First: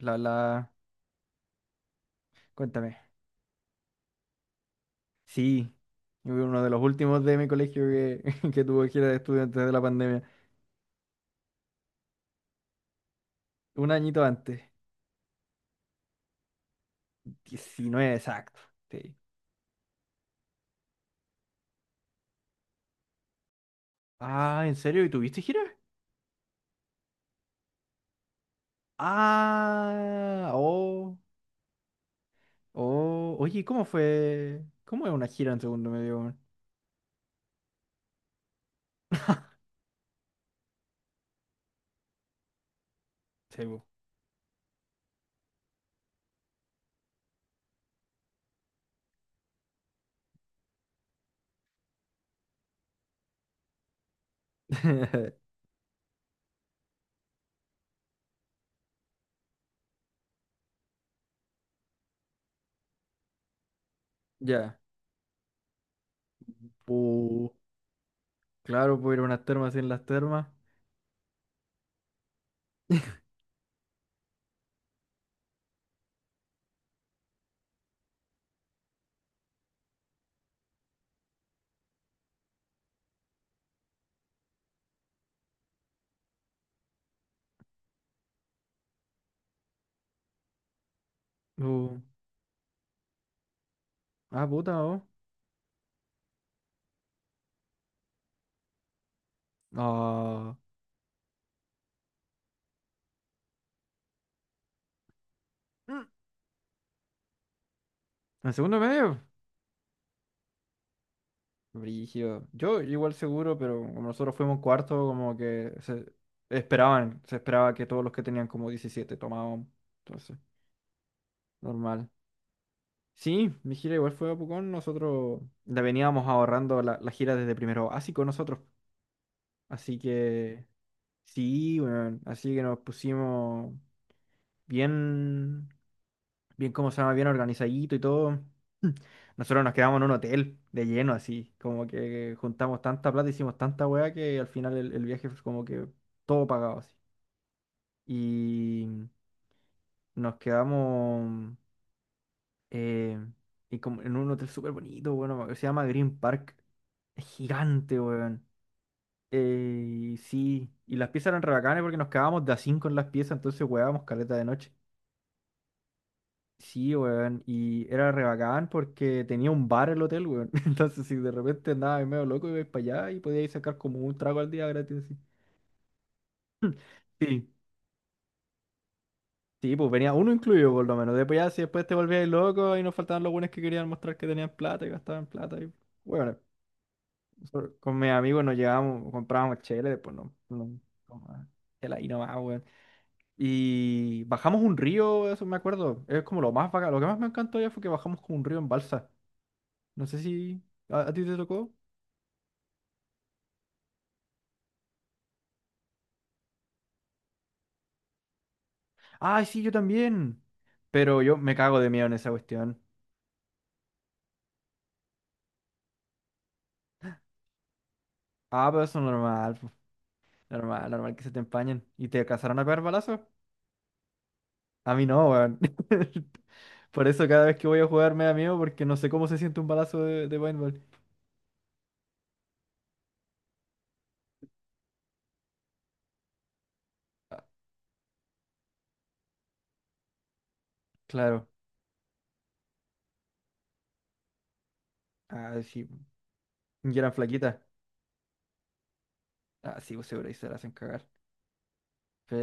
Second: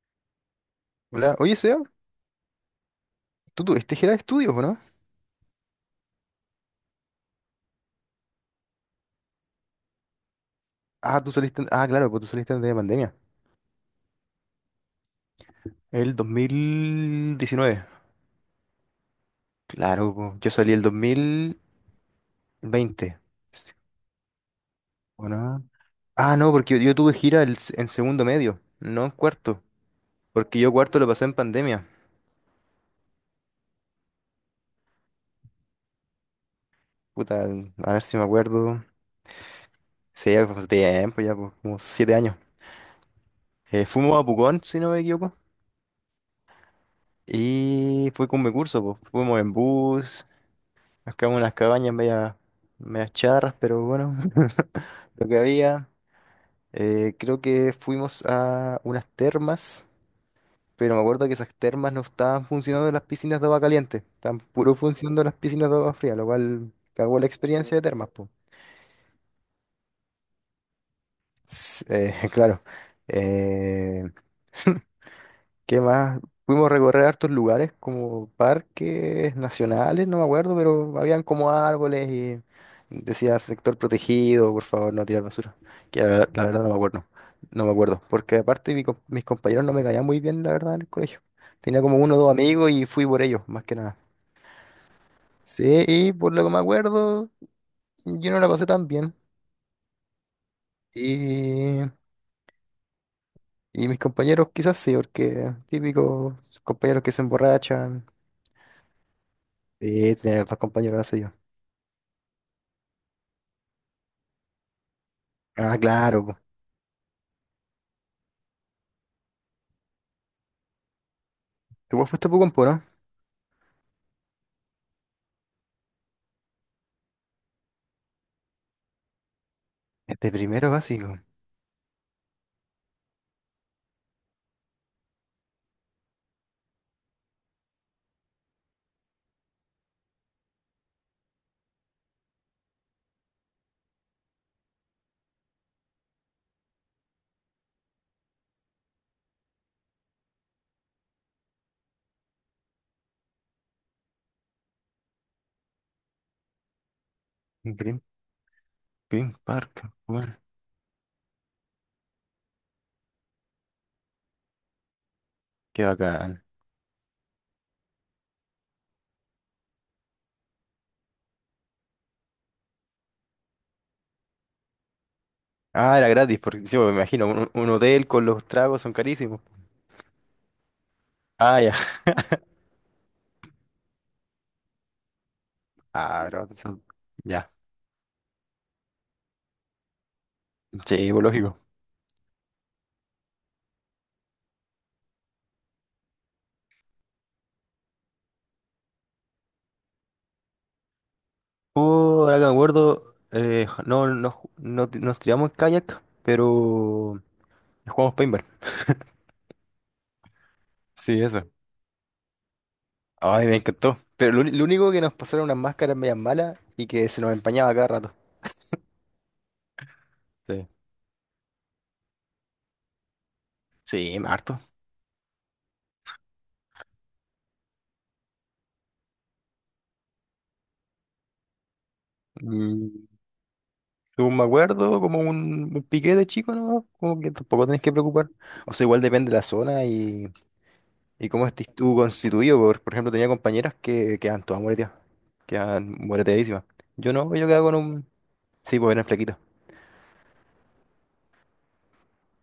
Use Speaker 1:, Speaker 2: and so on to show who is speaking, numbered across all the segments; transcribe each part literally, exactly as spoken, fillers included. Speaker 1: La, la,
Speaker 2: Hola, oye, Seba,
Speaker 1: cuéntame.
Speaker 2: ¿tú tuviste gira de estudios o no?
Speaker 1: Sí, yo fui uno de los últimos de mi colegio que, que tuvo gira de estudiantes de la pandemia.
Speaker 2: Ah, tú saliste, ah, claro, pues tú saliste antes de pandemia.
Speaker 1: Un añito antes.
Speaker 2: El dos mil diecinueve.
Speaker 1: Diecinueve, exacto. Sí.
Speaker 2: Claro, pues, yo salí el dos mil veinte. Sí.
Speaker 1: Ah, ¿en serio? ¿Y
Speaker 2: ¿O
Speaker 1: tuviste gira?
Speaker 2: no? Ah, no, porque yo, yo tuve gira el s- en segundo medio, no en cuarto.
Speaker 1: Ah,
Speaker 2: Porque yo cuarto lo
Speaker 1: oh,
Speaker 2: pasé en pandemia.
Speaker 1: oh. Oye, ¿cómo fue? ¿Cómo es una gira en segundo medio, weón?
Speaker 2: Puta, a ver si me acuerdo. Sí, ya fue hace tiempo, ya, pues, como siete años.
Speaker 1: Sí, po.
Speaker 2: Eh, fuimos a Pucón, si no me equivoco. Y fue con mi curso, pues. Fuimos en bus. Acá hubo unas cabañas media, medias charras, pero bueno, lo que había. Eh, creo que fuimos a unas termas, pero me acuerdo que esas termas no estaban funcionando las piscinas de agua caliente, estaban puro
Speaker 1: Ya.
Speaker 2: funcionando las piscinas de agua fría, lo cual cagó la
Speaker 1: Uh,
Speaker 2: experiencia de termas, pues.
Speaker 1: claro, puedo ir a unas termas sin las termas.
Speaker 2: Claro. Eh, ¿Qué más? Pudimos recorrer hartos lugares como parques nacionales, no me acuerdo, pero habían como árboles y decía sector protegido, por favor, no tirar basura. Que la, la verdad no me acuerdo, no me acuerdo, porque aparte mi com- mis compañeros no me caían muy bien, la verdad, en el colegio. Tenía
Speaker 1: Uh,
Speaker 2: como uno o dos amigos y fui por ellos, más que nada.
Speaker 1: ah, puta, oh.
Speaker 2: Sí, y por lo que me acuerdo, yo no la pasé tan bien.
Speaker 1: Ah,
Speaker 2: Y, y mis compañeros quizás sí, porque típicos compañeros que se emborrachan.
Speaker 1: ¿en segundo medio?
Speaker 2: Sí, tenía hartos compañeros así.
Speaker 1: Brígido. Yo igual seguro, pero como nosotros fuimos cuarto, como que
Speaker 2: Ah,
Speaker 1: se
Speaker 2: claro, po.
Speaker 1: esperaban, se esperaba que todos los que tenían como diecisiete tomaban. Entonces,
Speaker 2: Tú igual
Speaker 1: normal.
Speaker 2: fuiste a Pucompo, ¿no?
Speaker 1: Sí, mi gira igual fue a Pucón. Nosotros la veníamos ahorrando la, la gira desde primero básico nosotros. Así
Speaker 2: De
Speaker 1: que
Speaker 2: primero básico.
Speaker 1: sí, bueno, así que nos pusimos bien. bien, cómo se llama, bien organizadito y todo. Nosotros nos quedamos en un hotel de lleno, así, como que juntamos tanta plata, hicimos tanta weá que al final el, el viaje fue como que todo pagado así. Y nos quedamos eh, y como en un hotel súper bonito, bueno, se llama Green Park. Es gigante,
Speaker 2: Green,
Speaker 1: weón.
Speaker 2: Green Park.
Speaker 1: Eh, y
Speaker 2: Bueno,
Speaker 1: sí, y las piezas eran re bacanes porque nos quedábamos de a cinco en las piezas, entonces weábamos caleta de noche.
Speaker 2: qué bacán.
Speaker 1: Sí, weón, y era re bacán porque tenía un bar el hotel, weón. Entonces, si de repente andabas medio loco, ibais para allá y podíais sacar como un trago al día gratis. Así.
Speaker 2: Ah, era gratis, porque sí, pues, me imagino,
Speaker 1: Sí,
Speaker 2: un, un hotel con los tragos son carísimos.
Speaker 1: sí, pues venía uno incluido por lo menos. Después ya,
Speaker 2: Ah,
Speaker 1: si
Speaker 2: ya.
Speaker 1: después te volvíais loco y nos faltaban los buenos que querían mostrar que tenían plata y gastaban plata. Y...
Speaker 2: Ah,
Speaker 1: Bueno,
Speaker 2: pero son... Ya.
Speaker 1: nosotros con mis amigos nos llevábamos, comprábamos chela, y después no, no,
Speaker 2: Sí, pues,
Speaker 1: no,
Speaker 2: lógico.
Speaker 1: chela y nomás, weón. Y bajamos un río, eso me acuerdo. Es como lo más bacán. Lo que más me encantó ya fue que bajamos como un río en balsa. No sé si... ¿A, a ti te tocó?
Speaker 2: Oh, ahora que me acuerdo, eh, no, no, ju- no ti- nos tiramos en kayak, pero jugamos paintball.
Speaker 1: ¡Ay, sí, yo también!
Speaker 2: Sí,
Speaker 1: Pero yo
Speaker 2: eso.
Speaker 1: me cago de miedo en esa cuestión.
Speaker 2: Ay, me encantó. Pero lo, uni- lo único que nos pasaron unas máscaras medias malas y que se nos empañaba cada rato.
Speaker 1: Ah, pero eso es normal, po.
Speaker 2: Sí.
Speaker 1: Normal, normal que se te empañen. ¿Y te alcanzaron a pegar balazos?
Speaker 2: Sí, harto.
Speaker 1: A mí no, weón. Por eso cada vez que voy a jugar me da miedo porque no sé cómo se siente un balazo de, de paintball.
Speaker 2: Mm. Según me acuerdo, como un, un piqué de chico, ¿no? Como que tampoco tenés que preocupar. O sea, igual depende de la zona y, y cómo
Speaker 1: Claro.
Speaker 2: estés tú constituido. Por, por ejemplo, tenía compañeras que quedan todas moreteadas,
Speaker 1: Ah, sí.
Speaker 2: quedan moreteadísimas.
Speaker 1: Y eran
Speaker 2: Yo no, yo
Speaker 1: flaquitas.
Speaker 2: quedaba con un... Sí, pues era flaquito.
Speaker 1: Ah, sí, pues seguro ahí se las hacen cagar.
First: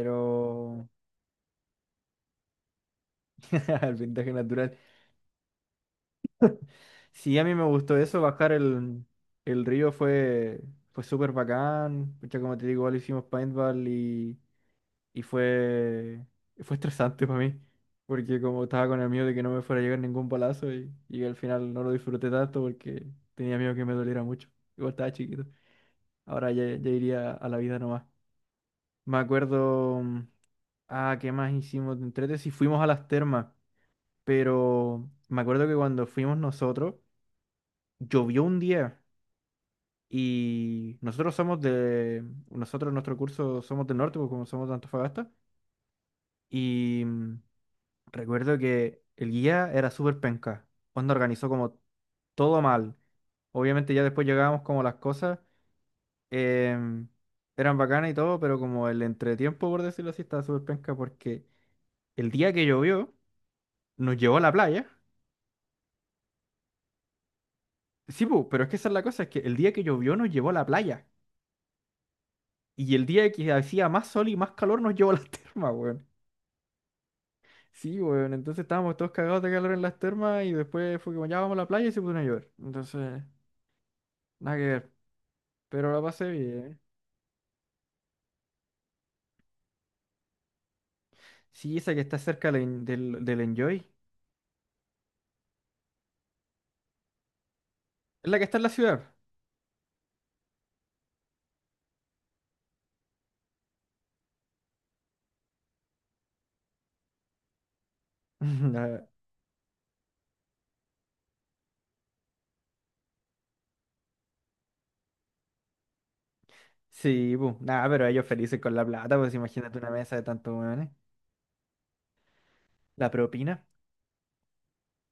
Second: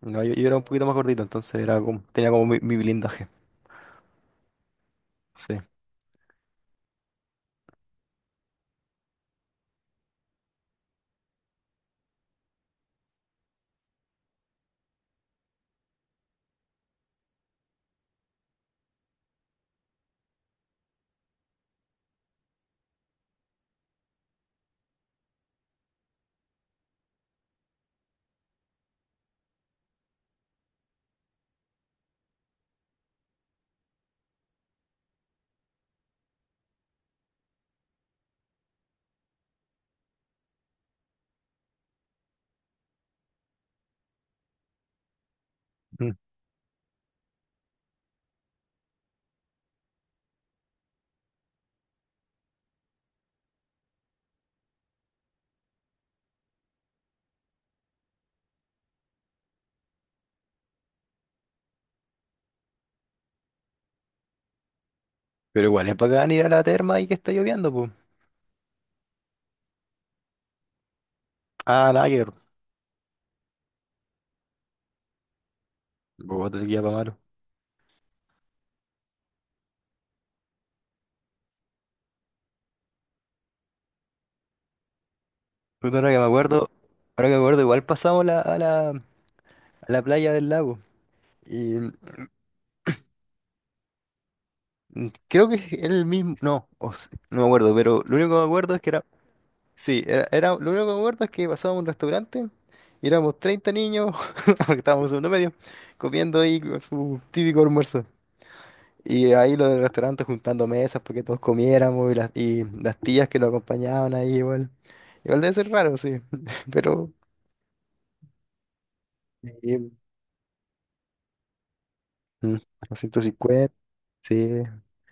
Speaker 2: No, yo, yo era un poquito más gordito, entonces era como, tenía como mi, mi blindaje.
Speaker 1: El vendaje natural.
Speaker 2: Sí.
Speaker 1: Sí, a mí me gustó eso, bajar el, el río fue, fue súper bacán. Pucha, como te digo, igual hicimos paintball y, y fue, fue estresante para mí, porque como estaba con el miedo de que no me fuera a llegar ningún balazo y, y al final no lo disfruté tanto porque tenía miedo que me doliera mucho. Igual estaba chiquito. Ahora ya, ya iría a la vida nomás. Me acuerdo, mm, ah, ¿qué más hicimos de entrete? Sí, fuimos a las termas, pero me acuerdo que cuando fuimos nosotros, llovió un día. Y nosotros somos de, nosotros en nuestro curso somos del norte, porque como somos de Antofagasta.
Speaker 2: Mm.
Speaker 1: Y mm, recuerdo que el guía era súper penca. Onda organizó como todo mal. Obviamente ya después llegábamos como las cosas em, eran bacanas y todo, pero como el entretiempo, por decirlo así, estaba súper penca porque el día que llovió nos llevó a la playa.
Speaker 2: Pero igual es bacán ir a la terma y que está lloviendo, pues.
Speaker 1: Sí, pu, pero es que esa es la cosa, es que el día que llovió nos llevó a la playa.
Speaker 2: Ah, nada que ver.
Speaker 1: Y el día que hacía más sol y más calor nos llevó a la terma, weón.
Speaker 2: Bogotá, el guía pa' malo.
Speaker 1: Sí, weón, entonces estábamos todos cagados de calor en las termas y después fue como ya vamos a la playa y se puso a llover. Entonces, nada que ver. Pero
Speaker 2: Puta,
Speaker 1: la
Speaker 2: ahora que me
Speaker 1: pasé
Speaker 2: acuerdo,
Speaker 1: bien.
Speaker 2: ahora que me acuerdo, igual pasamos la- a la, a la playa del lago. Y
Speaker 1: Sí, esa que está cerca del, del, del Enjoy.
Speaker 2: mm, creo que es el mismo, no, o s- no me acuerdo, pero lo
Speaker 1: Es
Speaker 2: único
Speaker 1: la
Speaker 2: que
Speaker 1: que
Speaker 2: me
Speaker 1: está en la
Speaker 2: acuerdo es que era,
Speaker 1: ciudad.
Speaker 2: sí, era, era- lo único que me acuerdo es que pasábamos a un restaurante y éramos treinta niños, porque estábamos en segundo medio, comiendo ahí con su típico almuerzo.
Speaker 1: Nah,
Speaker 2: Y ahí los del restaurante juntando mesas porque todos comiéramos y las, y las tías que lo acompañaban ahí igual. Igual debe ser raro, sí, pero...
Speaker 1: sí, bu. Nada, pero ellos felices con la plata, pues imagínate una
Speaker 2: Sí,
Speaker 1: mesa de tantos weones.
Speaker 2: mm,
Speaker 1: La propina.
Speaker 2: doscientos cincuenta, sí.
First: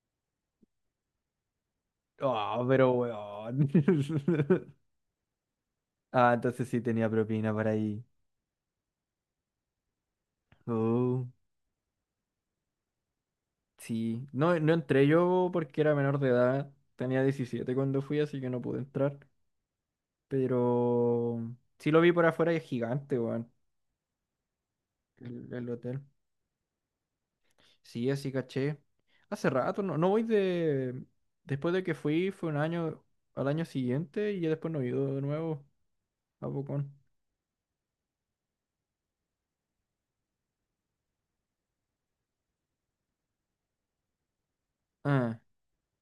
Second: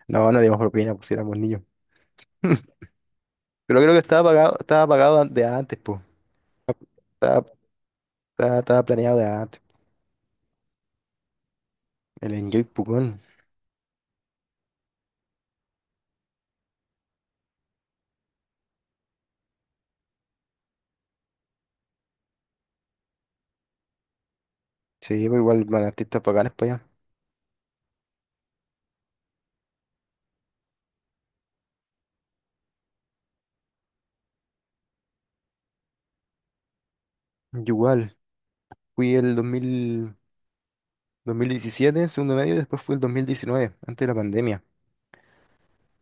Speaker 2: No, no dimos propina, pues si éramos niños.
Speaker 1: Oh,
Speaker 2: Pero
Speaker 1: pero weón.
Speaker 2: creo que estaba pagado, estaba pagado de antes, pues.
Speaker 1: Ah, entonces sí tenía propina por ahí.
Speaker 2: Estaba, estaba planeado de antes.
Speaker 1: Oh,
Speaker 2: El Enjoy Pucón.
Speaker 1: sí. No, no entré yo porque era menor de edad. Tenía diecisiete cuando fui, así que no pude entrar. Pero sí lo vi por afuera y es gigante, weón,
Speaker 2: Sí, pues
Speaker 1: el,
Speaker 2: igual
Speaker 1: el
Speaker 2: van
Speaker 1: hotel.
Speaker 2: artistas bacanes para allá.
Speaker 1: Sí, así caché. Hace rato, no, no voy de... Después de que fui, fue un año al año siguiente y ya después no he ido de nuevo a Bocón.
Speaker 2: Yo igual. Fui el dos mil dos mil diecisiete, segundo medio, y después fui el dos mil diecinueve, antes de la pandemia.
Speaker 1: Ah,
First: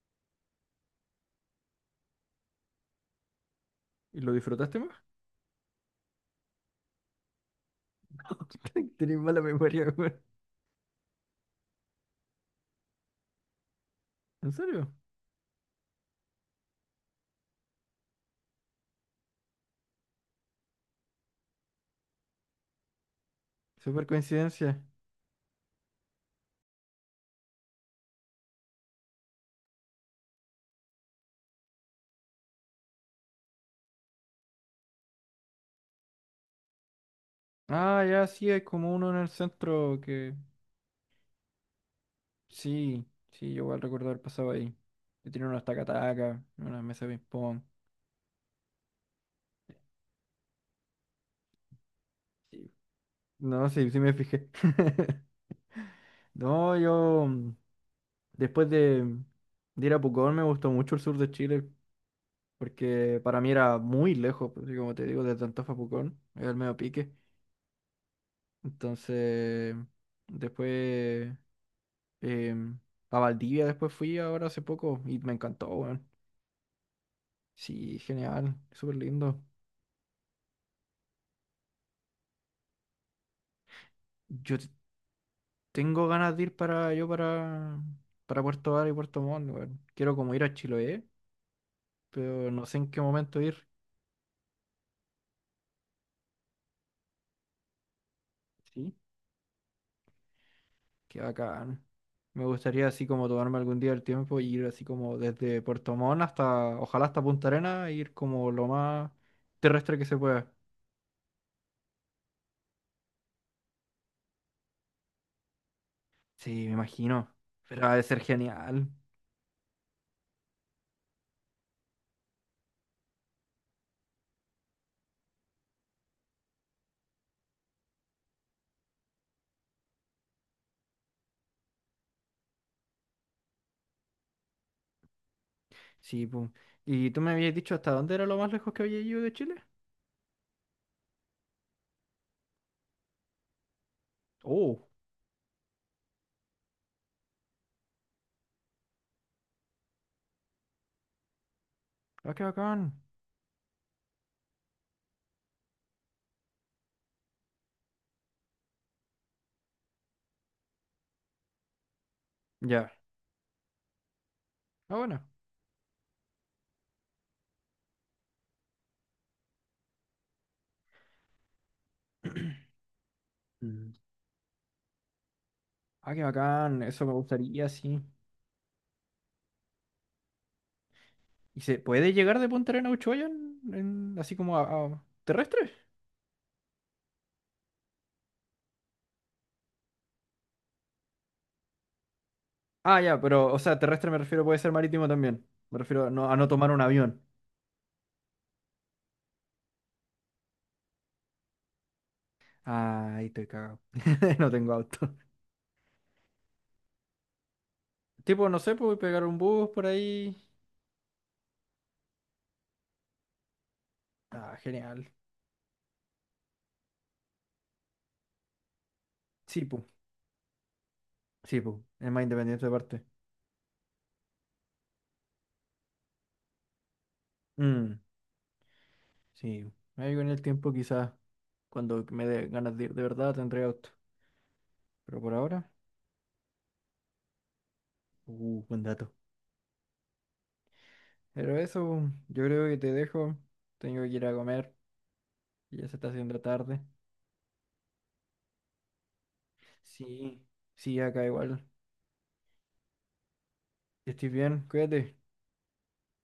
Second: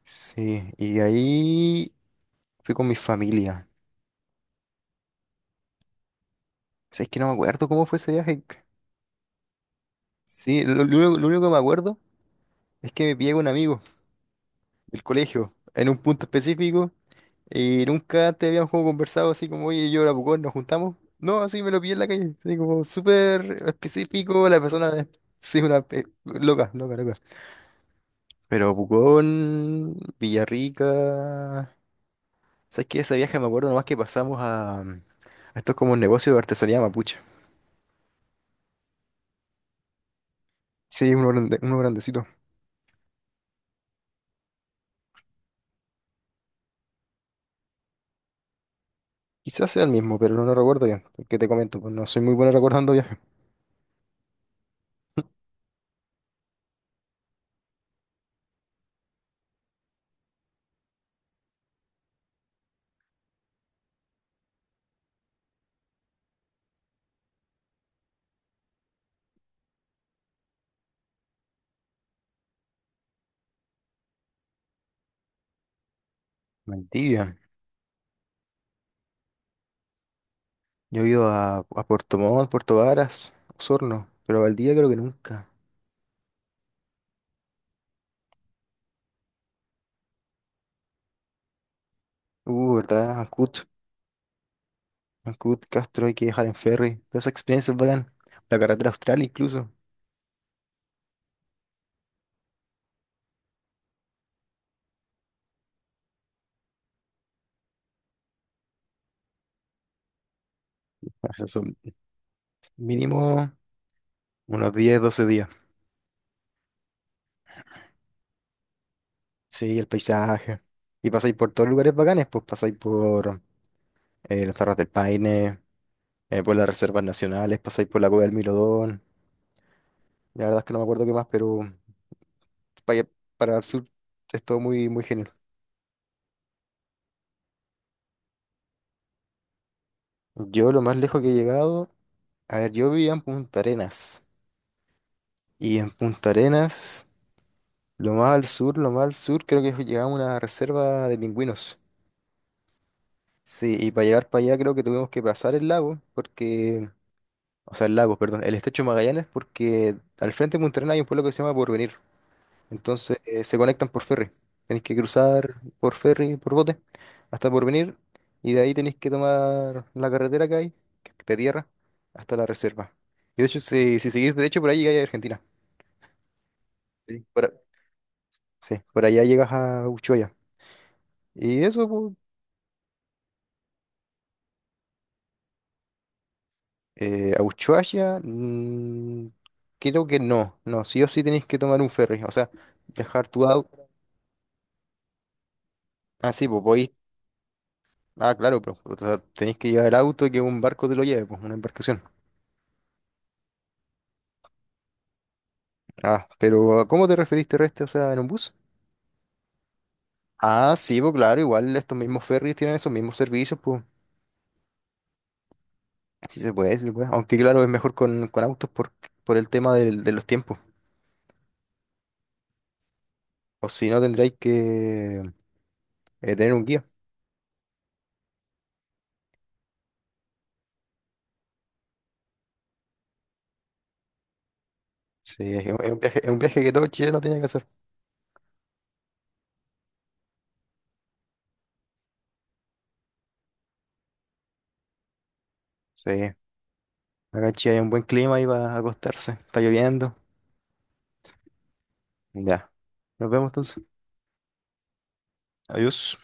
Speaker 2: Sí, y ahí fui con mi familia.
Speaker 1: ¿y lo disfrutaste más?
Speaker 2: O sea, es que no me acuerdo cómo fue ese viaje.
Speaker 1: Tenés mala memoria, weón.
Speaker 2: Sí, lo, lo único lo único que me acuerdo es que me pillé con un amigo
Speaker 1: ¿En serio?
Speaker 2: del colegio, en un punto específico, y nunca antes habíamos como conversado así como, oye, yo era Pucón, nos juntamos. No, así me lo pillé en la calle, así como súper
Speaker 1: Super
Speaker 2: específico, la
Speaker 1: coincidencia.
Speaker 2: persona, sí, una pe- loca, loca, loca. Pero Pucón, Villarrica, ¿sabes qué? Ese viaje me acuerdo nomás que pasamos a, a estos como negocios de artesanía mapuche.
Speaker 1: Ah, ya sí, hay como uno en el centro que...
Speaker 2: Sí, uno, grande- uno grandecito.
Speaker 1: Sí, sí, yo igual recuerdo haber pasado ahí. Que tiene unos taca-taca, unas mesas de ping-pong.
Speaker 2: Quizás sea el mismo, pero no lo recuerdo bien, porque te comento, pues no soy muy bueno recordando viajes.
Speaker 1: No, sí, sí me fijé. No, yo mm, después de, de ir a Pucón me gustó mucho el sur de Chile porque para mí era muy lejos, pues, así como te digo, desde Antofa a Pucón, era el medio pique. Entonces, después em, a Valdivia después fui ahora hace poco y me encantó, weón.
Speaker 2: Mentira.
Speaker 1: Sí, genial, súper lindo.
Speaker 2: Yo he ido a, a Puerto Montt, Puerto Varas, Osorno, pero a
Speaker 1: Yo t-
Speaker 2: Valdivia creo que nunca.
Speaker 1: Tengo ganas de ir para yo para, para Puerto Vara y Puerto Montt, weón. Quiero como ir a Chiloé pero no
Speaker 2: Uh,
Speaker 1: sé en qué
Speaker 2: ¿verdad?
Speaker 1: momento
Speaker 2: Ancud,
Speaker 1: ir.
Speaker 2: Ancud, Castro, hay que viajar en ferry. Todas esas experiencias bacán. La carretera
Speaker 1: Sí.
Speaker 2: austral incluso.
Speaker 1: Qué bacán. Me gustaría así como tomarme algún día el tiempo y ir así como desde Puerto Montt hasta, ojalá hasta Punta Arenas, e ir como lo más terrestre que se pueda.
Speaker 2: O sea, son mínimo unos diez, doce días.
Speaker 1: Sí, me imagino. Pero ha de ser genial.
Speaker 2: Sí, el paisaje. Y pasáis por todos lugares bacanes, pues pasáis por eh, las Terras del Paine, eh, por las reservas nacionales, pasáis por la Cueva del Milodón. La verdad es que no me acuerdo qué más, pero para, para el sur es todo muy, muy genial.
Speaker 1: Sí, pum. ¿Y tú me habías dicho hasta dónde era lo más lejos que había ido de Chile?
Speaker 2: Yo lo más lejos que he llegado, a ver, yo vivía en Punta Arenas.
Speaker 1: Oh,
Speaker 2: Y en Punta Arenas, lo más al sur, lo más al sur, creo que llegaba una reserva de pingüinos.
Speaker 1: ah, qué bacán.
Speaker 2: Sí, y para llegar para allá creo que tuvimos que pasar el lago, porque, o sea, el lago, perdón, el estrecho de Magallanes, porque al frente de Punta Arenas hay un pueblo que se llama Porvenir.
Speaker 1: Ya.
Speaker 2: Entonces, eh, se conectan por ferry. Tenéis que
Speaker 1: Ah, bueno.
Speaker 2: cruzar por ferry, por bote, hasta Porvenir, y de ahí tenéis que tomar la carretera que hay, que es de tierra, hasta la reserva. Y de hecho,
Speaker 1: Mm.
Speaker 2: si, si seguís derecho por ahí llegáis a Argentina.
Speaker 1: Ah, qué bacán. Eso me
Speaker 2: Sí. Por...
Speaker 1: gustaría, sí.
Speaker 2: Sí, por allá llegas a Ushuaia.
Speaker 1: ¿Y
Speaker 2: Y
Speaker 1: se
Speaker 2: eso,
Speaker 1: puede
Speaker 2: po,
Speaker 1: llegar de Punta Arenas a Ushuaia en, en- así como a, a- terrestre?
Speaker 2: eh, a Ushuaia, mm, creo que no, no, sí o sí tenéis que tomar un ferry, o sea,
Speaker 1: Ah, ya,
Speaker 2: dejar tu
Speaker 1: pero, o sea,
Speaker 2: auto.
Speaker 1: terrestre me refiero, puede ser marítimo también. Me refiero a no,
Speaker 2: Ah,
Speaker 1: a no
Speaker 2: sí, pues
Speaker 1: tomar un
Speaker 2: podéis.
Speaker 1: avión.
Speaker 2: Ah, claro, pero o sea, tenéis que llevar el auto y que un barco te lo lleve, pues una embarcación.
Speaker 1: Ah, ahí estoy cagado. No tengo auto.
Speaker 2: Ah, pero ¿a ¿cómo te referís terrestre? O sea, en un
Speaker 1: Tipo,
Speaker 2: bus.
Speaker 1: no sé, pues pegar un bus por ahí.
Speaker 2: Ah, sí, pues claro, igual estos mismos ferries tienen esos mismos servicios, pues
Speaker 1: Ah, genial.
Speaker 2: sí se puede, sí se puede. Aunque claro, es mejor con, con autos por, por el
Speaker 1: Sí,
Speaker 2: tema
Speaker 1: pues.
Speaker 2: del- de los tiempos.
Speaker 1: Sí, pues. Es más independiente aparte. Parte.
Speaker 2: O si no, tendréis que eh, tener un guía.
Speaker 1: Mm, sí. Ahí con el tiempo quizás, cuando me dé ganas de ir de verdad, tendré auto. Pero por
Speaker 2: Sí, es
Speaker 1: ahora,
Speaker 2: un, es un viaje, es un viaje que todo chileno tiene que hacer.
Speaker 1: uh, buen dato. Pero eso, yo creo que te dejo. Tengo que ir a comer. Ya se está
Speaker 2: Sí, acá
Speaker 1: haciendo tarde.
Speaker 2: en Chile hay un buen clima ahí para acostarse. Está lloviendo.
Speaker 1: Sí. Sí, acá igual.
Speaker 2: Ya, nos vemos entonces.
Speaker 1: Que estés bien, cuídate.
Speaker 2: Adiós.